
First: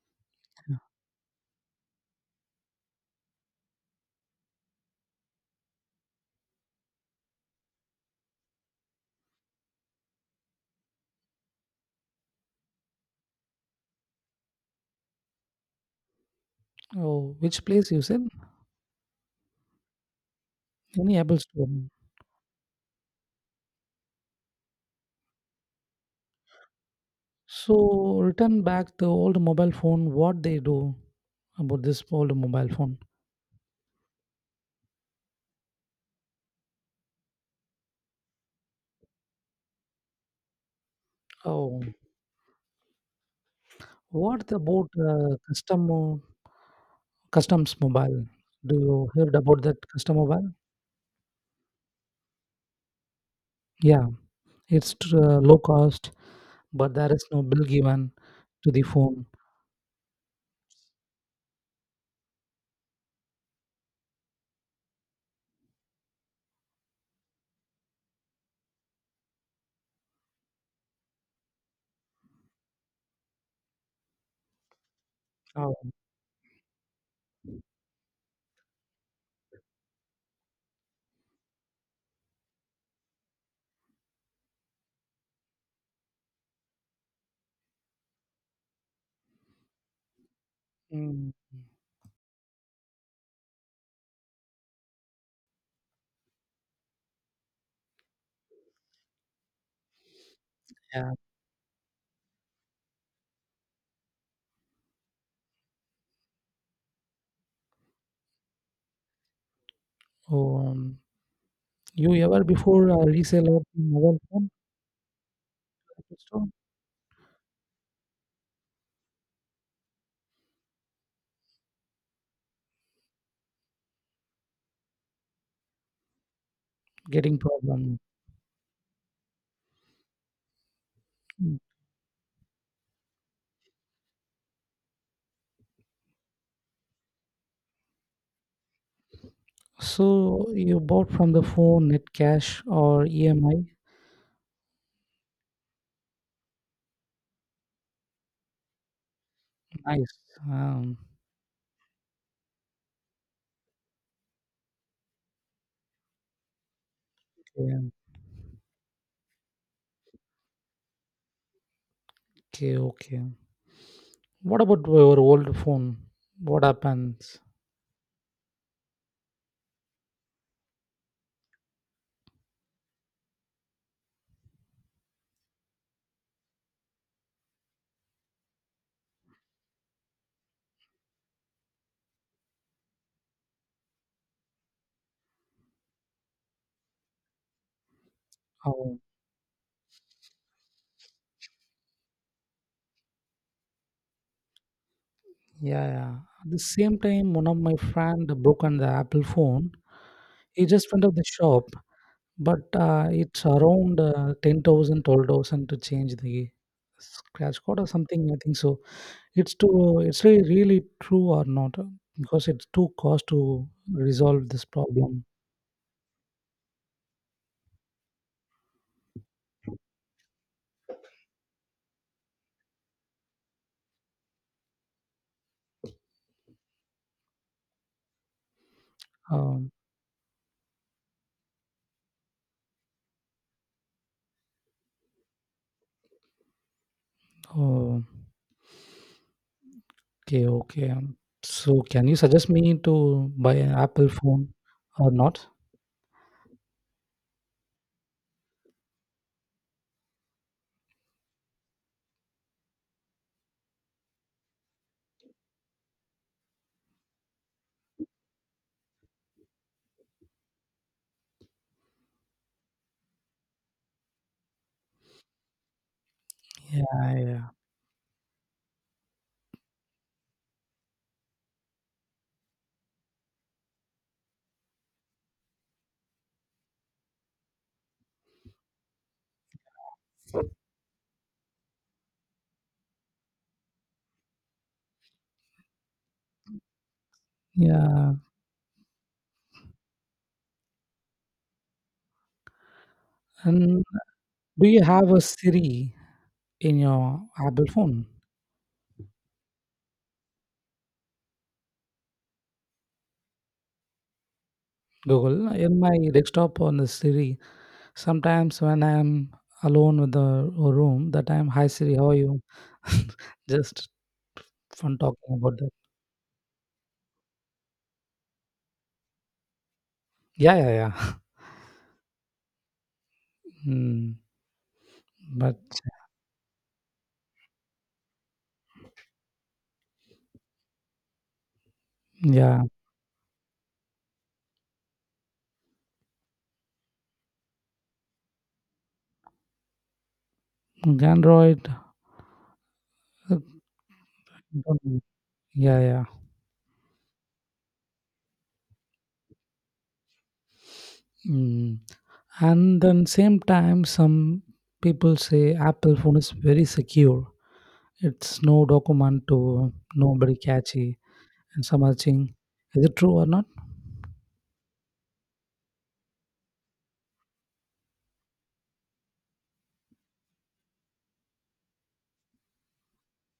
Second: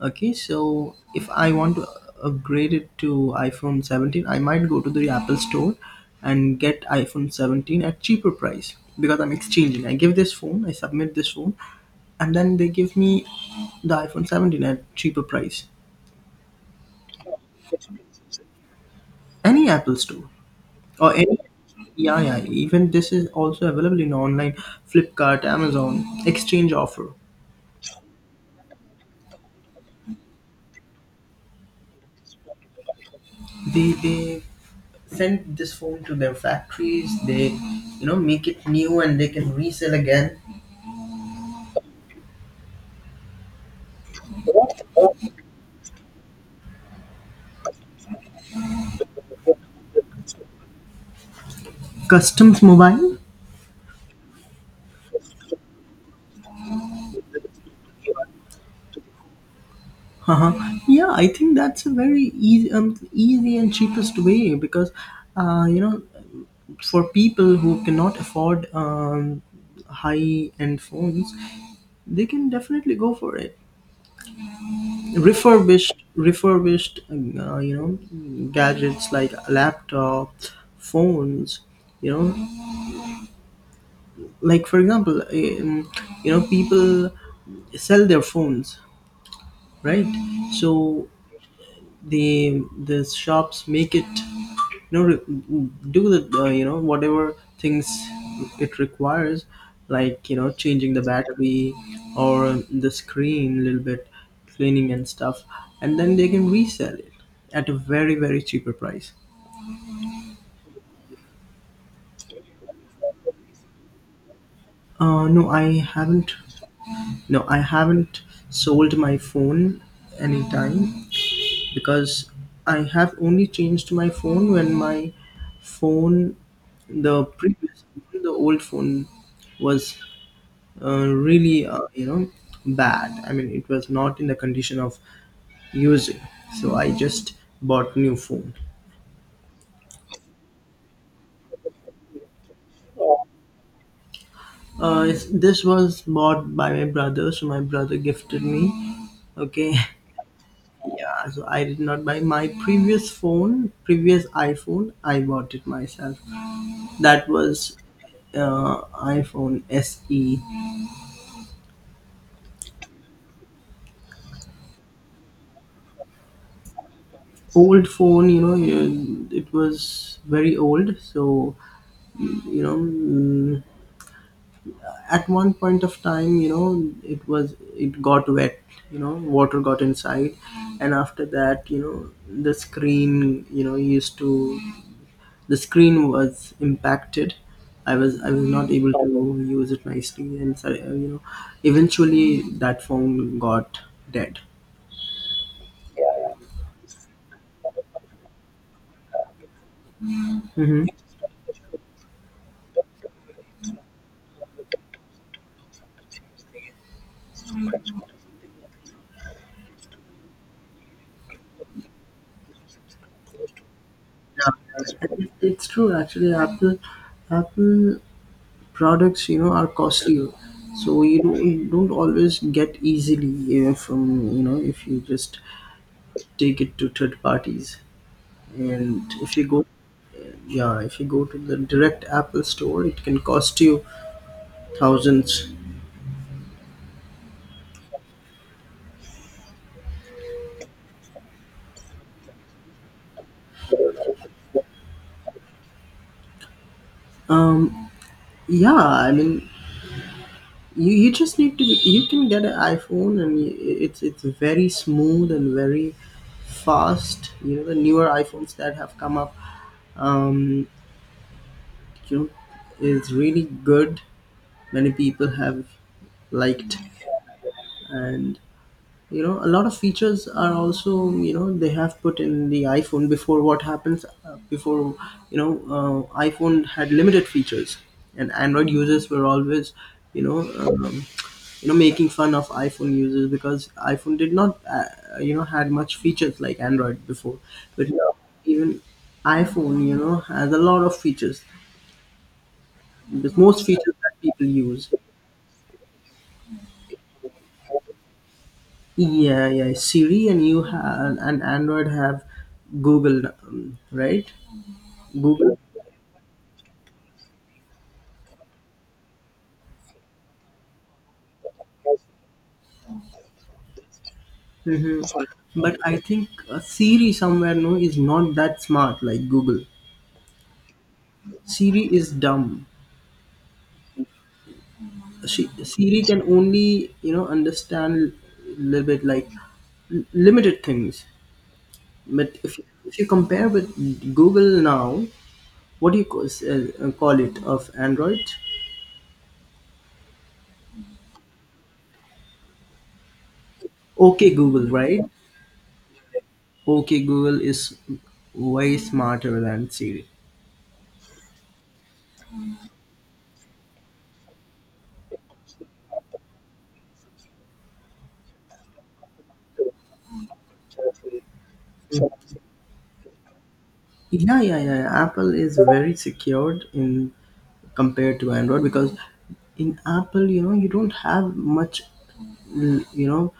Okay,
Yeah.
so if I want to upgrade it to iPhone seventeen, I might go to the Apple store and get iPhone seventeen at cheaper price because I'm exchanging. I give this phone, I submit this phone, and then they give me the iPhone seventeen at cheaper price.
Oh, which place you said?
Any Apple store or
Any
any,
Apple store.
yeah, yeah, even this is also available in online, Flipkart, Amazon exchange offer.
So return back the old mobile phone. What they do about this old mobile phone?
They they send this phone to their factories. They, you know make it new and they can resell again.
Oh, what about uh, custom mo- customs mobile? Do you heard about that custom mobile?
Customs mobile.
Yeah, it's tr- uh, low cost, but there is no bill given to the phone.
Uh-huh. Yeah, I think that's a very easy, um, easy and cheapest way because, uh, you know, for people who cannot afford um, high end phones, they can definitely go for it.
Oh,
Refurbished refurbished um, uh, you know gadgets like a laptop, phones, you know like for example, um, you know people sell their phones, right? So
mm,
the the shops make it, you know re- do the, uh, you know whatever things it requires, like, you know changing the
yeah.
battery or the screen, a little bit cleaning and stuff, and then they can resell it at a very very cheaper price.
Oh, you ever before uh, resell a mobile phone
uh no i
at the
haven't
store?
no i haven't sold my phone anytime because I have only changed my phone when my phone, the
Getting
previous,
problem.
the old phone was, uh,
Hmm.
really, uh, you know bad. I mean, it was not in the condition of using, so I just bought new phone.
So you bought from the phone net cash or E M I?
Uh, it's- this was bought by my brother, so my brother gifted me. Okay.
Nice. Um,
[LAUGHS] Yeah, so I did not buy my previous phone. Previous iPhone, I bought it myself. That was,
okay,
uh, iPhone SE.
okay, okay. What about your old phone? What happens?
Old phone, you know you- it was very old, so, you know mm, at one point of time, you know it was it got wet, you know water got inside. And after that, you know the screen, you know used to the screen was impacted. I was i was not able
Oh,
to use it nicely and so, uh, you know eventually that phone got dead.
yeah, yeah. At the same time, one of my friend broken the Apple phone. He
Hmm.
just went out the shop, but uh, it's around uh, ten thousand, to change the scratch code or something. I think so. It's too, it's really, really true or not uh, because it's too cost to resolve
Yeah,
this
it's
problem.
it's true actually. Apple, Apple. products, you know are costlier, so you don't, you don't always get easily, you know, from, you know if you just take it to third parties, and if you go,
Um,
yeah, if you go to the direct Apple store, it can cost you thousands.
oh, okay, okay. um, So, can you suggest me to buy an Apple phone or not?
um yeah, I mean, you, you just need to you can get an iPhone, and y- it's it's very smooth and very fast. You know the newer iPhones that have come up, um you know is really good. Many people have liked.
Yeah, yeah,
And, you know a lot of features are also, you know they have put in the iPhone before. What happens, uh, before, you know uh, iPhone had limited features, and Android users were always, you know um, you know making fun of iPhone users because iPhone did not, uh, you know had much features like Android before. But
yeah.
now even iPhone, you know has a lot of features. There's most
And
features that people
do you
use.
have a Siri in your Apple phone?
Yeah, yeah. Siri, and you have, and Android have Google, um, right?
Google
Google.
in my desktop on the Siri. Sometimes when I'm alone with the a room, that time, hi Siri, how are you? [LAUGHS] Just fun
Hmm.
talking about that.
But I think, uh, Siri somewhere no is not that smart like Google.
Yeah, yeah, yeah.
Siri is dumb.
Mm,
She,
but
Siri can only, you know understand a little bit, like l- limited things. But if
yeah,
you, if you compare with Google now, what do you call, uh, call it of Android?
Android, uh,
Okay, Google, right?
don't- yeah, yeah.
Okay, Google is way smarter than Siri.
Mm. And then same time, some people say Apple phone is very secure. It's no document to nobody catchy and some are saying, is it true or not?
Yeah, yeah, yeah, yeah. Apple is very secured in compared to Android because in Apple, you know, you don't have much, l- you know,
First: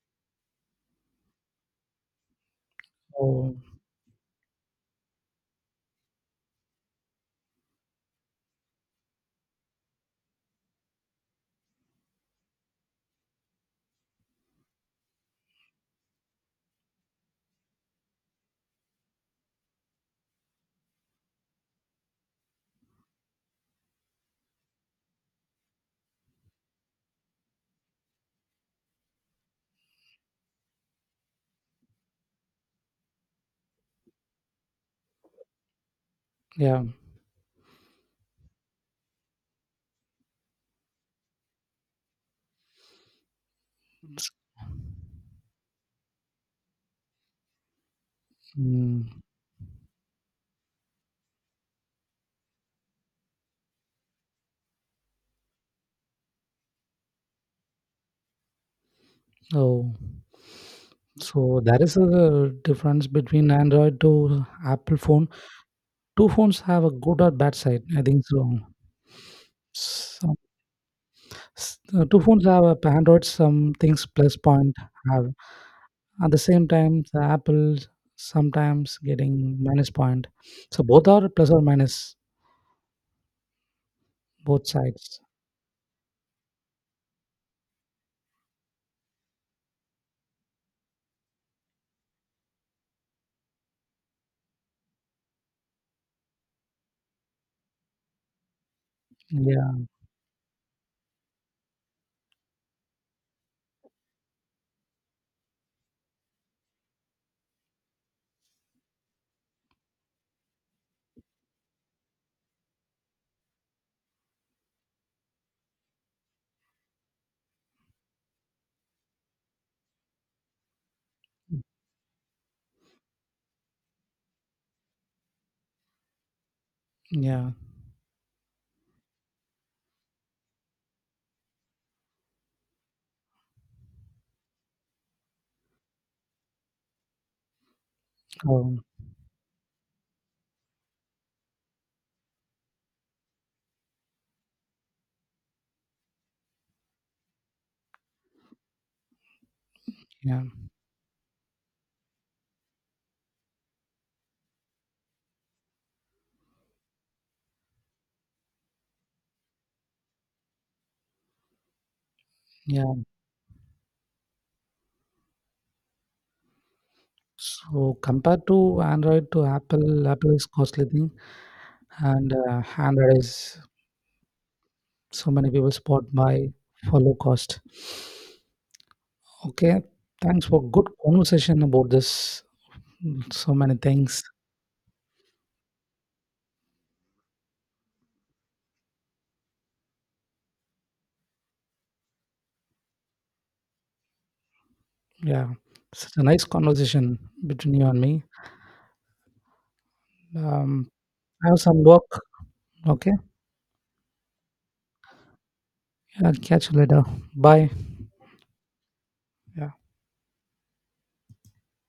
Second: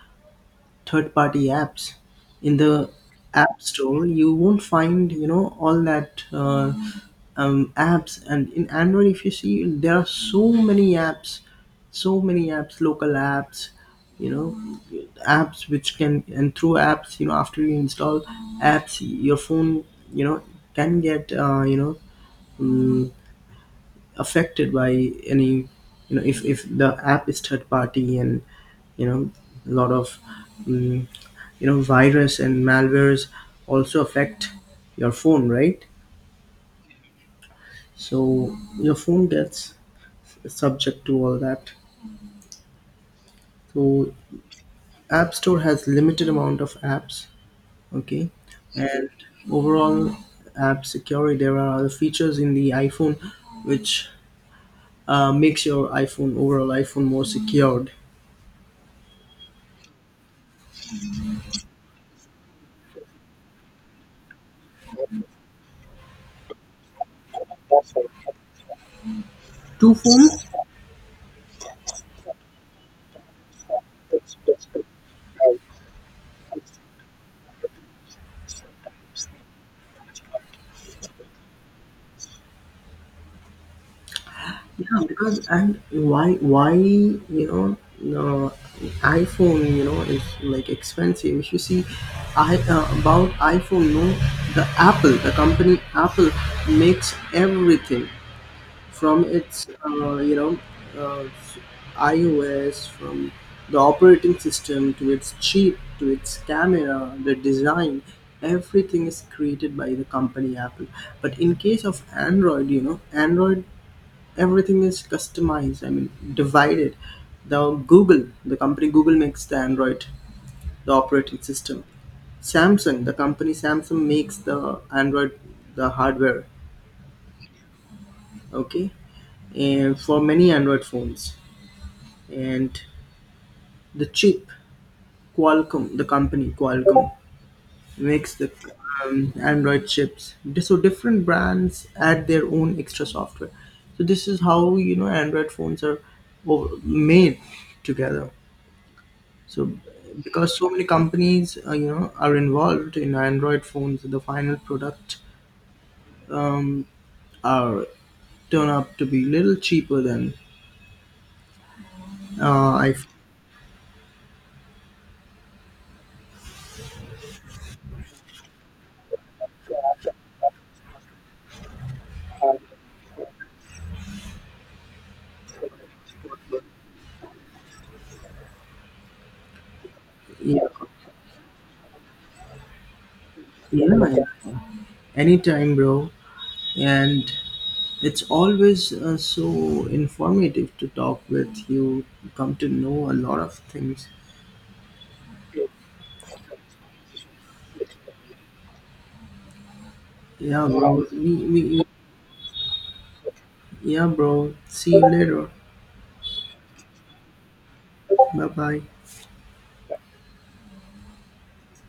third party apps in the
Oh,
app store. You won't find, you know all that, uh, um, apps. And in Android, if you see, there are so many apps, so many apps, local apps, you know apps which can, and through apps, you know after you install apps, your phone, you know can get, uh, you know um, affected by any, you know if if the app is third party, and, you know a lot of, um, you know virus and malwares also affect your phone, right?
yeah.
So your phone gets subject to all that. So
it's-
app store has limited amount of apps. Okay.
Mm.
And overall app security, there are other features in the iPhone, which, uh, makes your iPhone, overall iPhone, more secured.
Oh, so that is the difference between Android to Apple phone. Two phones have a good or bad side. I think
Two
so.
phones.
S- uh, two phones have app android some things plus point have at the same time the apple sometimes getting minus point, so both are plus or minus both
Yeah,
sides.
because, and why why you know uh, iPhone, you know is like expensive. If you see, I, uh, about iPhone, no, the Apple, the company Apple, makes everything from its,
Yeah,
uh, you know uh, iOS, from the operating system to its chip to its camera, the design, everything is created by the company Apple. But in case of Android, you know, Android, everything is customized, I mean divided. The Google, the company Google makes the Android, the operating system. Samsung, the company Samsung makes the Android, the hardware.
yeah,
Okay. And for many Android phones, and the chip, Qualcomm, the company Qualcomm makes the,
um,
um, Android chips. So different brands add their own extra software. So this is how, you know Android phones are over- made together. So
yeah,
because so many companies, uh, you know are involved in Android phones, the final product, um, are turn up to be little cheaper than, uh,
yeah.
I...
So compared to android to apple, apple is costly thing and uh, android is so many people spot by for low cost. Okay, thanks for
Yeah,
good conversation about this so many
yeah,
things.
yeah. Anytime, bro. And it's always, uh, so informative to talk with you. You come to know a lot of things.
Yeah, such a nice conversation between you and me.
Yeah,
Um,
bro. We,
I have some
we,
work. Okay.
yeah, bro. See you later.
Yeah, catch you later. Bye.
Bye bye.
Yeah.